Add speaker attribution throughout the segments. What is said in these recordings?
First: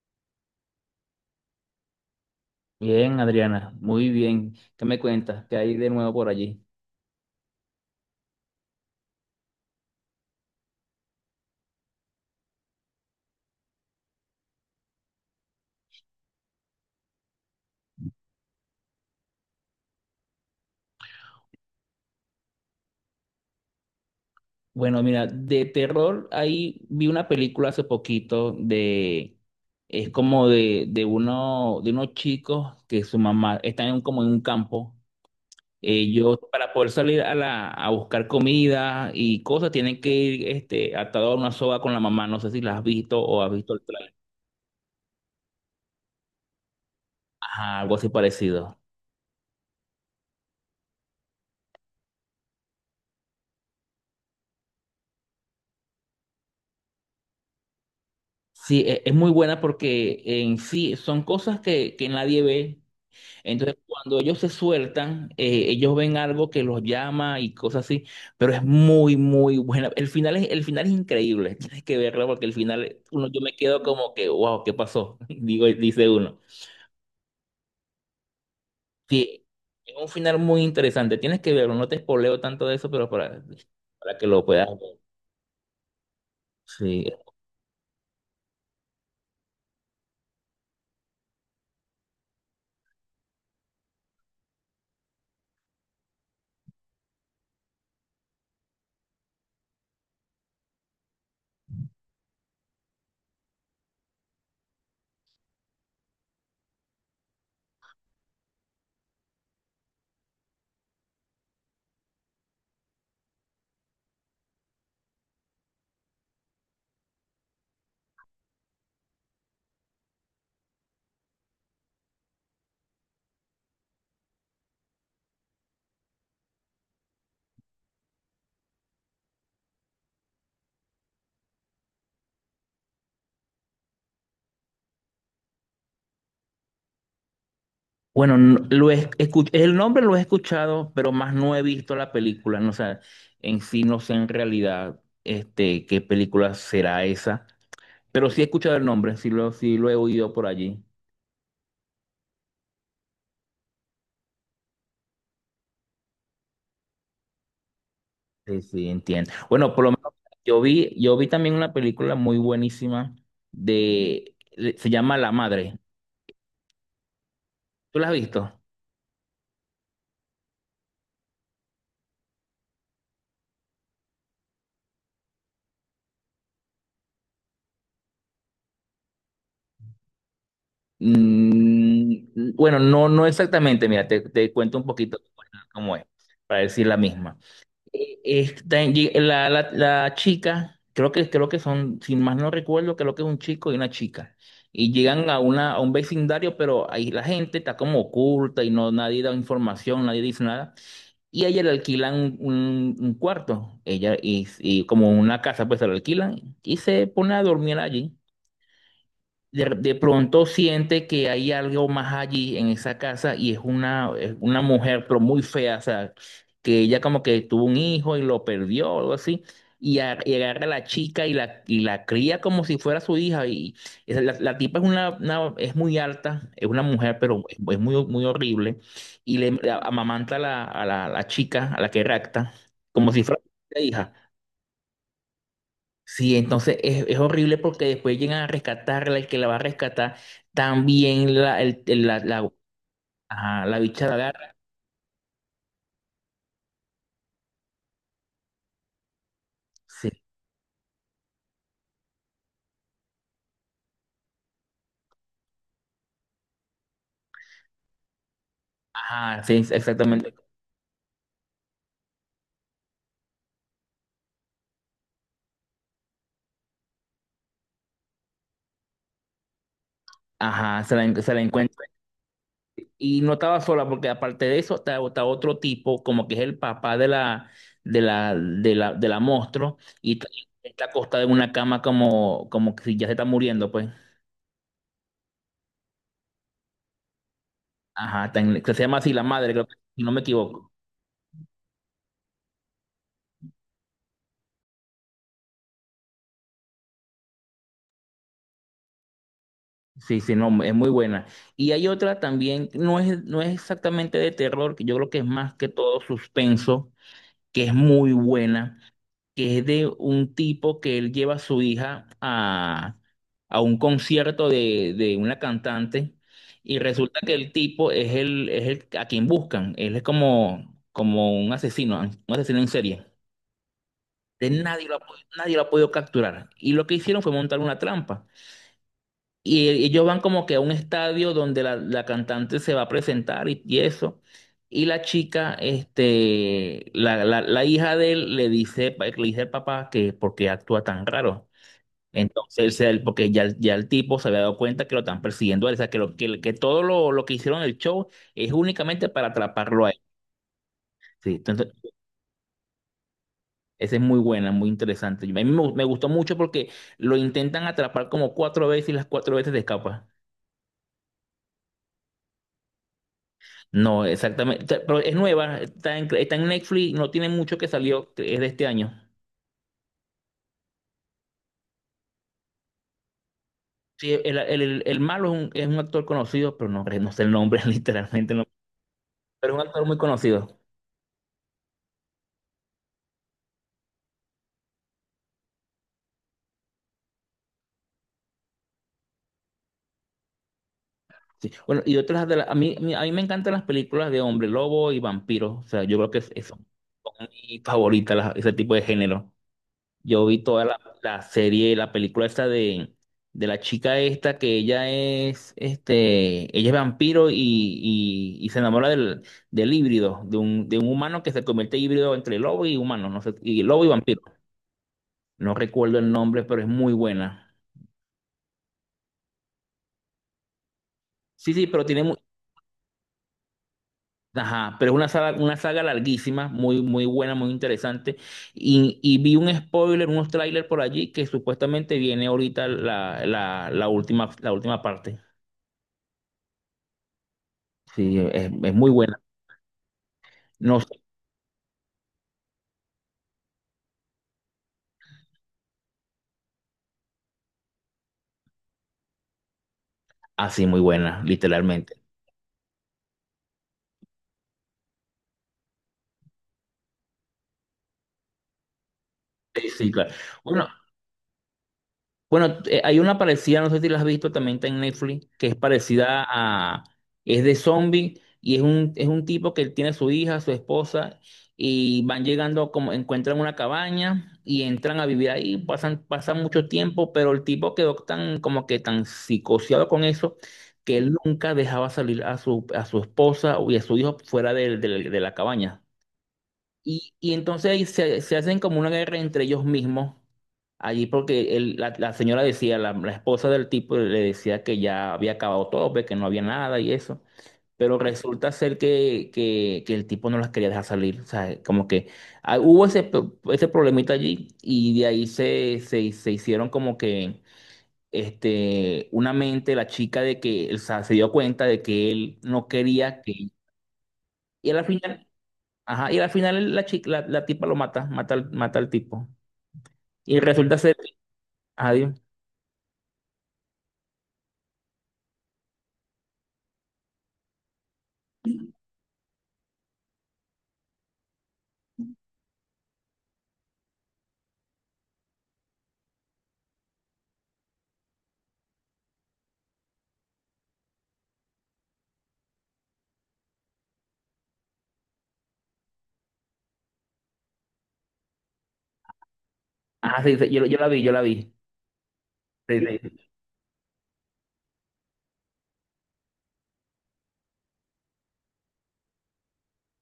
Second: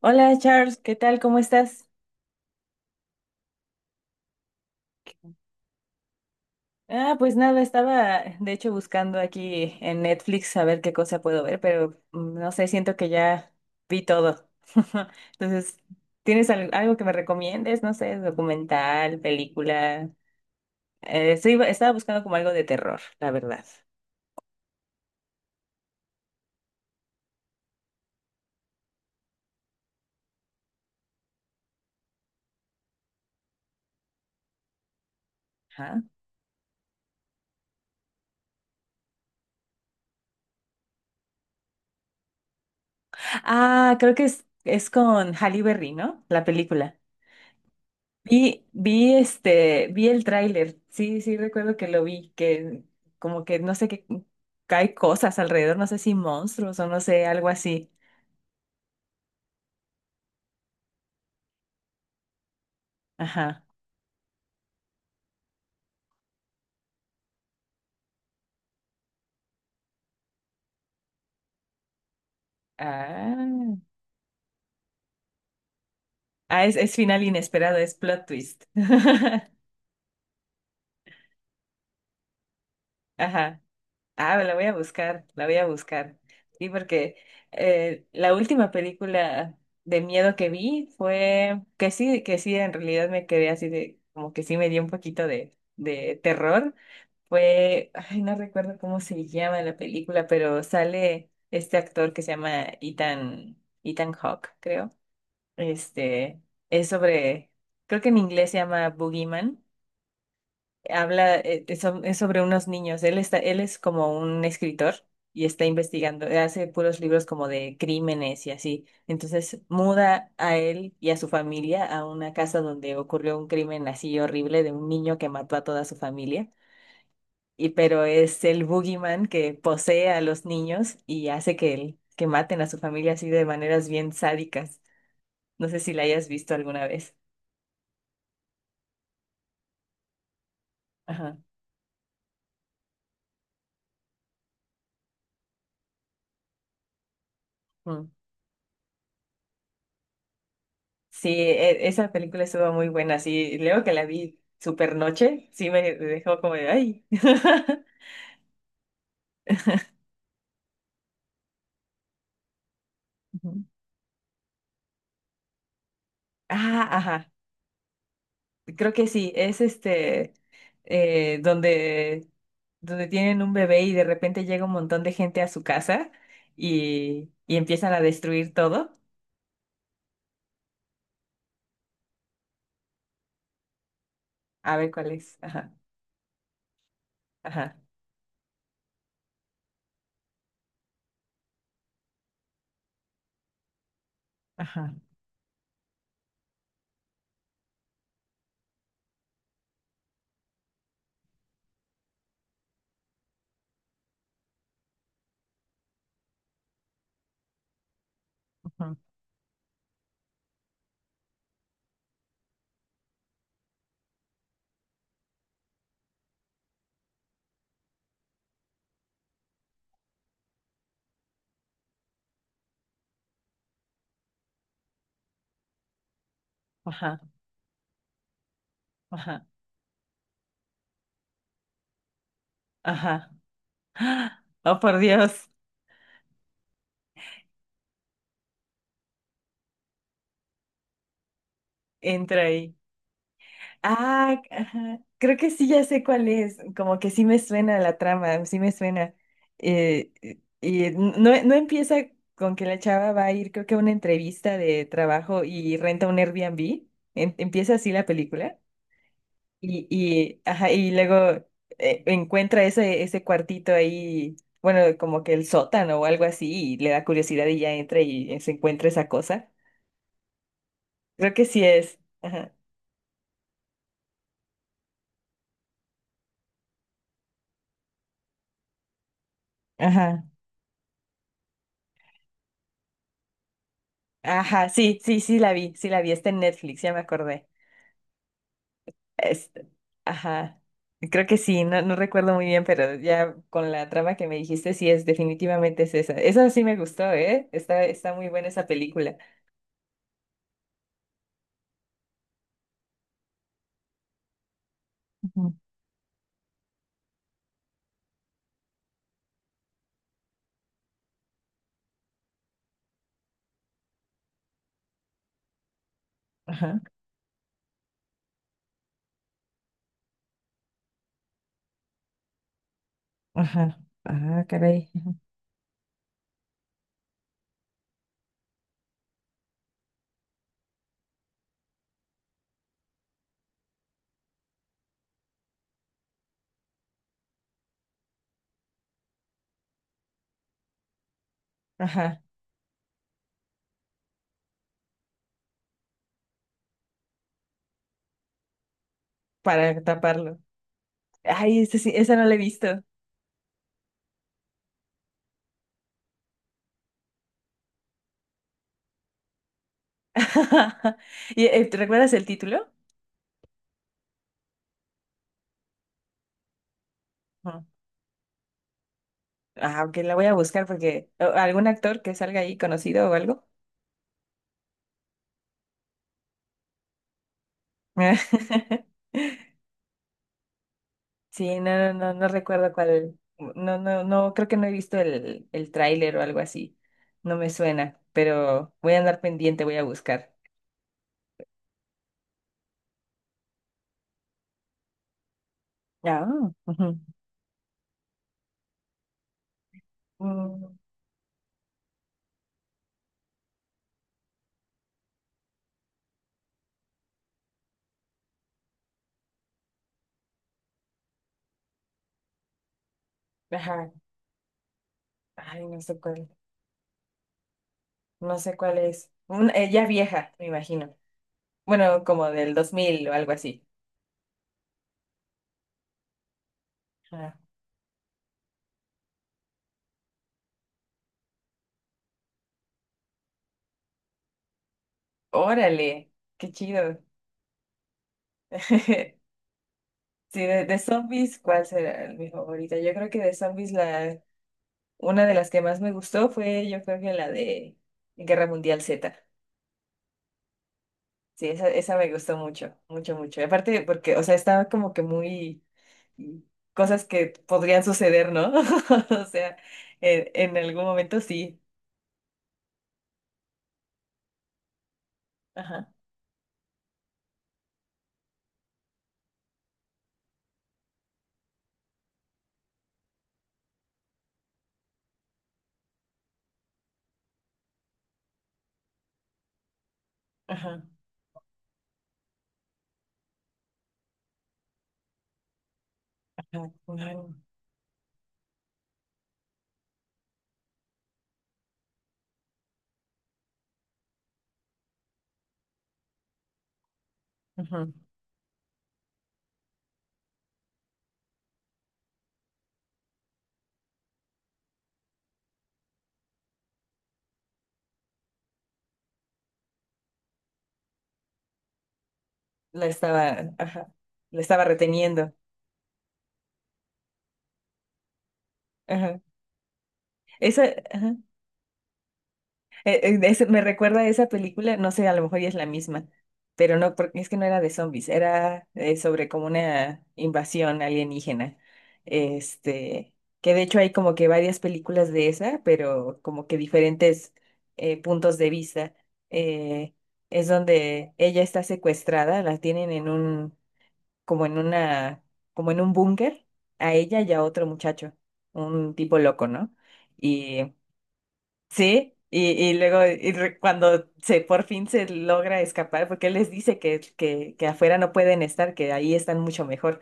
Speaker 1: Hola Charles, ¿qué tal? ¿Cómo estás?
Speaker 2: Bien, Adriana, muy bien. ¿Qué me cuentas? ¿Qué hay de nuevo por allí?
Speaker 1: Ah, pues nada, estaba de hecho buscando aquí en Netflix a ver qué cosa puedo ver, pero no sé, siento que ya vi todo. Entonces, ¿tienes algo que me recomiendes? No sé, documental, película. Estaba buscando como algo de terror, la verdad.
Speaker 2: Bueno, mira, de terror ahí vi una película hace poquito es como de uno, de unos chicos que su mamá está en como en un campo.
Speaker 1: Ajá.
Speaker 2: Ellos para poder salir a a buscar comida y cosas tienen que ir este, atados a una soga con la mamá. No sé si la has visto o has visto el
Speaker 1: Ah, creo
Speaker 2: trailer.
Speaker 1: que es con Halle Berry, ¿no? La película.
Speaker 2: Ajá, algo así
Speaker 1: Vi,
Speaker 2: parecido.
Speaker 1: vi este, vi el tráiler. Sí, sí, recuerdo que lo vi, que como que no sé qué hay cosas alrededor, no sé si monstruos o no sé, algo así.
Speaker 2: Sí, es muy buena porque en sí son cosas que nadie ve.
Speaker 1: Ajá.
Speaker 2: Entonces, cuando ellos se sueltan, ellos ven algo que los llama y cosas así, pero es muy, muy buena. El final es increíble, tienes que verla porque el final, uno, yo me
Speaker 1: Ah,
Speaker 2: quedo como que, wow, ¿qué pasó? Digo, dice uno.
Speaker 1: ah es final inesperado, es plot twist.
Speaker 2: Sí, es un final muy interesante, tienes que verlo, no te spoileo tanto de eso, pero
Speaker 1: Ajá.
Speaker 2: para que
Speaker 1: Ah,
Speaker 2: lo
Speaker 1: la voy
Speaker 2: puedas
Speaker 1: a
Speaker 2: ver.
Speaker 1: buscar, la voy a buscar. Sí,
Speaker 2: Sí.
Speaker 1: porque la última película de miedo que vi fue que sí, en realidad me quedé así de, como que sí me dio un poquito de terror. Fue, ay, no recuerdo cómo se llama la película, pero sale este actor que se llama Ethan Hawke, creo. Este, es sobre, creo que en inglés se llama Boogeyman. Habla, es, es sobre unos niños. Él está, él es como un escritor y está investigando, hace puros libros como de crímenes y así. Entonces muda a él y a su familia a una casa donde ocurrió un crimen así horrible de un niño que mató a toda su familia y pero es el boogeyman que posee a los niños y hace que, que maten a su familia así de maneras bien sádicas. No sé si la hayas visto alguna vez.
Speaker 2: Bueno, lo he el nombre lo he escuchado, pero más
Speaker 1: Ajá.
Speaker 2: no he visto la película, no, o sea, en sí no sé en realidad este, qué película será esa.
Speaker 1: Mm.
Speaker 2: Pero sí he escuchado el nombre, sí lo he oído por allí.
Speaker 1: Sí, esa película estuvo muy buena. Sí, luego que la vi super noche, sí me dejó como de ay.
Speaker 2: Sí, sí, entiendo. Bueno, por lo menos yo vi también una película muy buenísima
Speaker 1: Ujú.
Speaker 2: de, se llama La Madre.
Speaker 1: Ah, ajá.
Speaker 2: ¿Tú la has visto?
Speaker 1: Creo que sí. Es este donde donde tienen un bebé y de repente llega un montón de gente a su casa y empiezan a destruir todo.
Speaker 2: Mm, mm, bueno, no, no exactamente. Mira, te
Speaker 1: A
Speaker 2: cuento un
Speaker 1: ver cuál
Speaker 2: poquito
Speaker 1: es. Ajá,
Speaker 2: cómo es, para decir la misma.
Speaker 1: ajá,
Speaker 2: La chica, creo que son, sin más no recuerdo, creo que es un chico y una chica. Y
Speaker 1: ajá,
Speaker 2: llegan a, una, a un vecindario, pero ahí la gente está como oculta y no nadie da información, nadie dice nada. Y a ella le alquilan un cuarto, ella y como una casa, pues se la alquilan y se pone a dormir allí
Speaker 1: ajá,
Speaker 2: de pronto siente que hay algo más allí en esa casa y es una mujer, pero muy fea, o sea, que ella como que tuvo un hijo y lo perdió o algo así, y, y agarra a la chica y y la cría como si fuera su hija. Y la tipa es, una, es muy alta, es una mujer,
Speaker 1: ajá,
Speaker 2: pero es muy, muy horrible, y
Speaker 1: ajá.
Speaker 2: le amamanta a a la chica, a la que rapta, como si
Speaker 1: Ajá.
Speaker 2: fuera su hija.
Speaker 1: Oh, por Dios,
Speaker 2: Sí, entonces es horrible porque después llegan a rescatarla, el que la va a rescatar, también
Speaker 1: entra
Speaker 2: la,
Speaker 1: ahí.
Speaker 2: ajá, la bicha la
Speaker 1: Ah,
Speaker 2: agarra.
Speaker 1: ajá. Creo que sí, ya sé cuál es. Como que sí me suena la trama, sí me suena.
Speaker 2: Sí,
Speaker 1: Y no, no empieza con que la chava va a ir, creo que a una entrevista de trabajo y renta un Airbnb. ¿Empieza así la película?
Speaker 2: ajá, sí, exactamente.
Speaker 1: Y, ajá, y luego encuentra ese cuartito ahí, bueno, como que el sótano o algo así, y le da curiosidad y ya entra y se encuentra esa cosa.
Speaker 2: Ajá,
Speaker 1: Creo
Speaker 2: se la
Speaker 1: que sí
Speaker 2: encuentra.
Speaker 1: es. Ajá.
Speaker 2: Y no estaba sola porque aparte de eso está otro tipo, como que es el papá de de la monstruo, y
Speaker 1: Ajá.
Speaker 2: está acostada en una cama como, como que si ya se está muriendo, pues.
Speaker 1: Ajá, sí, sí, sí la vi, está en Netflix, ya me acordé.
Speaker 2: Ajá, que se llama así la
Speaker 1: Es
Speaker 2: madre, creo que, si no me
Speaker 1: ajá,
Speaker 2: equivoco.
Speaker 1: creo que sí, no, no recuerdo muy bien, pero ya con la trama que me dijiste, sí es, definitivamente es esa. Esa sí me gustó, ¿eh? Está, está muy buena esa película.
Speaker 2: Sí, sí, no, es muy buena. Y hay otra también, no es exactamente de terror, que yo creo que es
Speaker 1: Ujú.
Speaker 2: más que todo suspenso, que es muy buena, que es de un tipo que él lleva a su hija a un concierto de una cantante y
Speaker 1: Ajá.
Speaker 2: resulta que el tipo es el a quien buscan, él es como, como un asesino en serie.
Speaker 1: Ajá. Ah,
Speaker 2: De Nadie
Speaker 1: caray.
Speaker 2: lo ha pod- Nadie lo ha podido capturar. Y lo que hicieron fue montar una trampa. Y ellos van como que a un estadio donde la cantante se va a presentar y eso. Y la chica, este, la hija de él le dice, le dice al papá que por qué actúa tan raro.
Speaker 1: Ajá.
Speaker 2: Entonces, él, porque ya el tipo se había dado cuenta que lo están persiguiendo a él, o sea, que todo lo que hicieron en el show es únicamente para
Speaker 1: Para
Speaker 2: atraparlo a él.
Speaker 1: taparlo.
Speaker 2: Sí,
Speaker 1: Ay,
Speaker 2: entonces,
Speaker 1: esa sí, esa no la he visto.
Speaker 2: esa es muy buena, muy interesante. A mí me gustó mucho porque lo intentan atrapar como cuatro veces y las cuatro veces se escapa.
Speaker 1: ¿Y, ¿te recuerdas el título?
Speaker 2: No, exactamente. Pero es nueva, está en Netflix, no tiene mucho
Speaker 1: No.
Speaker 2: que salió, que es de este año.
Speaker 1: Ah, aunque la voy a buscar porque algún actor que salga ahí conocido o algo.
Speaker 2: Sí, el malo es un actor conocido, pero no, no sé el nombre, literalmente no. Pero es un actor muy conocido.
Speaker 1: Sí, no, no, no, no recuerdo cuál. No, no, no, creo que no he visto el tráiler o algo así. No me suena, pero voy a andar pendiente, voy a buscar.
Speaker 2: Sí. Bueno, y otras de las. A mí me encantan las películas de hombre lobo y vampiro. O sea, yo creo que es
Speaker 1: Ah,
Speaker 2: son
Speaker 1: ujú.
Speaker 2: mi favorita, ese tipo de género. Yo vi toda
Speaker 1: Mm,
Speaker 2: la serie, la película esta de la chica esta, que ella es, este, ella es vampiro y se enamora del híbrido, de un humano que se convierte en híbrido entre lobo y humano, no sé, y lobo y
Speaker 1: ajá.
Speaker 2: vampiro. No
Speaker 1: Ay, no sé
Speaker 2: recuerdo el
Speaker 1: cuál.
Speaker 2: nombre, pero es muy buena.
Speaker 1: No sé cuál es. Ya vieja, me imagino.
Speaker 2: Sí, sí, pero tiene
Speaker 1: Bueno, como del 2000 o algo así.
Speaker 2: Ajá, pero es una saga larguísima, muy, muy
Speaker 1: Ah,
Speaker 2: buena, muy interesante. Y vi un spoiler, unos trailers por allí que supuestamente viene ahorita la última parte.
Speaker 1: órale, qué chido.
Speaker 2: Sí, es muy buena.
Speaker 1: Sí, de
Speaker 2: No, sé,
Speaker 1: zombies, ¿cuál será mi favorita? Yo creo que de zombies la, una de las que más me gustó fue, yo creo que la de Guerra Mundial Z.
Speaker 2: así muy buena,
Speaker 1: Sí, esa
Speaker 2: literalmente.
Speaker 1: me gustó mucho, mucho, mucho. Y aparte porque, o sea, estaba como que muy mm, cosas que podrían suceder, ¿no? O sea,
Speaker 2: Sí, sí, claro.
Speaker 1: en
Speaker 2: Bueno,
Speaker 1: algún momento sí.
Speaker 2: bueno, hay una parecida, no sé si la has visto, también está en Netflix, que es
Speaker 1: Ajá,
Speaker 2: parecida a, es de zombie y es un tipo que tiene su hija, su esposa y van llegando como encuentran una cabaña y entran a vivir ahí, pasan, pasan mucho tiempo, pero el tipo quedó tan como que tan psicoseado con eso
Speaker 1: ajá,
Speaker 2: que él nunca dejaba salir a a su esposa y a su hijo fuera de la cabaña.
Speaker 1: ajá, claro,
Speaker 2: Y entonces ahí se hacen como una guerra entre ellos mismos, allí porque la señora decía, la esposa del tipo le decía que ya había acabado todo, pues, que no había nada y eso,
Speaker 1: ajá.
Speaker 2: pero resulta ser que el tipo no las quería dejar salir, o sea, como que ah, hubo ese, ese problemita allí y de ahí se hicieron como que este, una mente, la chica de que, o sea, se dio cuenta de que él no
Speaker 1: La
Speaker 2: quería
Speaker 1: estaba,
Speaker 2: que...
Speaker 1: ajá, la estaba
Speaker 2: Y al final
Speaker 1: reteniendo.
Speaker 2: ajá, y al final la chica, la tipa lo mata, mata al
Speaker 1: Ajá.
Speaker 2: tipo. Y
Speaker 1: Esa,
Speaker 2: resulta ser,
Speaker 1: ajá.
Speaker 2: adiós.
Speaker 1: Me recuerda a esa película, no sé, a lo mejor ya es la misma, pero no, porque es que no era de zombies, era sobre como una invasión alienígena. Este, que de hecho hay como que varias películas de esa, pero como que diferentes puntos de vista. Eh, es donde ella está secuestrada, la tienen en un, como en una, como en un búnker, a ella y a otro muchacho, un tipo loco, ¿no?
Speaker 2: Ah, sí, yo la vi, yo la vi.
Speaker 1: Sí, y
Speaker 2: Sí,
Speaker 1: luego
Speaker 2: sí,
Speaker 1: y cuando se por fin se logra escapar, porque él les dice que afuera no pueden estar, que ahí están mucho mejor.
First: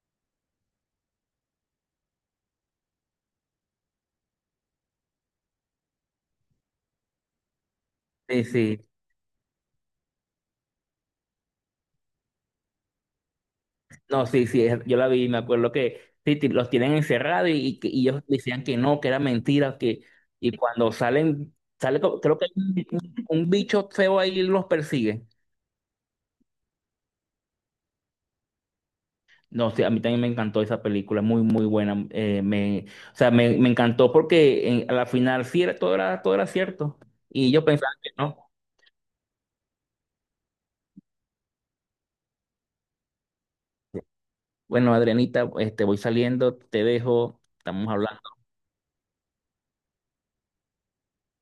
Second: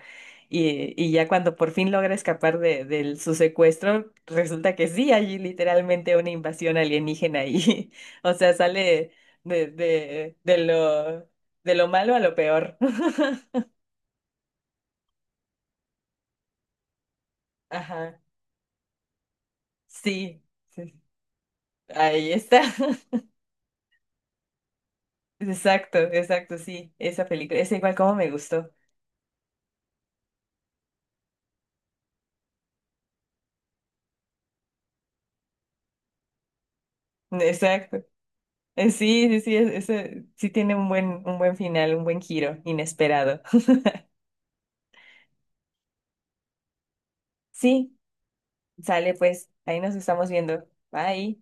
Speaker 1: Y ya cuando por fin logra escapar de su secuestro, resulta que sí, hay literalmente una invasión alienígena ahí o
Speaker 2: sí,
Speaker 1: sea,
Speaker 2: sí.
Speaker 1: sale de, de, de lo, de lo malo a lo peor.
Speaker 2: No, sí, sí, yo la vi, me acuerdo que sí, los tienen encerrados y y
Speaker 1: Ajá,
Speaker 2: ellos decían que no, que era mentira, que,
Speaker 1: sí,
Speaker 2: y cuando
Speaker 1: sí,
Speaker 2: salen, sale,
Speaker 1: ahí
Speaker 2: creo que hay
Speaker 1: está.
Speaker 2: un bicho feo ahí y los persigue.
Speaker 1: Exacto, exacto, sí, esa película, es igual como me gustó.
Speaker 2: No, sí, a mí también me encantó esa película, muy, muy buena. O sea, me encantó porque a la final sí era, todo era, todo era cierto. Y yo pensaba
Speaker 1: Exacto.
Speaker 2: que no.
Speaker 1: Sí, sí, sí, ese sí tiene un buen final, un buen giro inesperado.
Speaker 2: Bueno, Adrianita, este, voy saliendo, te dejo, estamos
Speaker 1: Sí,
Speaker 2: hablando.
Speaker 1: sale pues, ahí nos estamos viendo. Bye.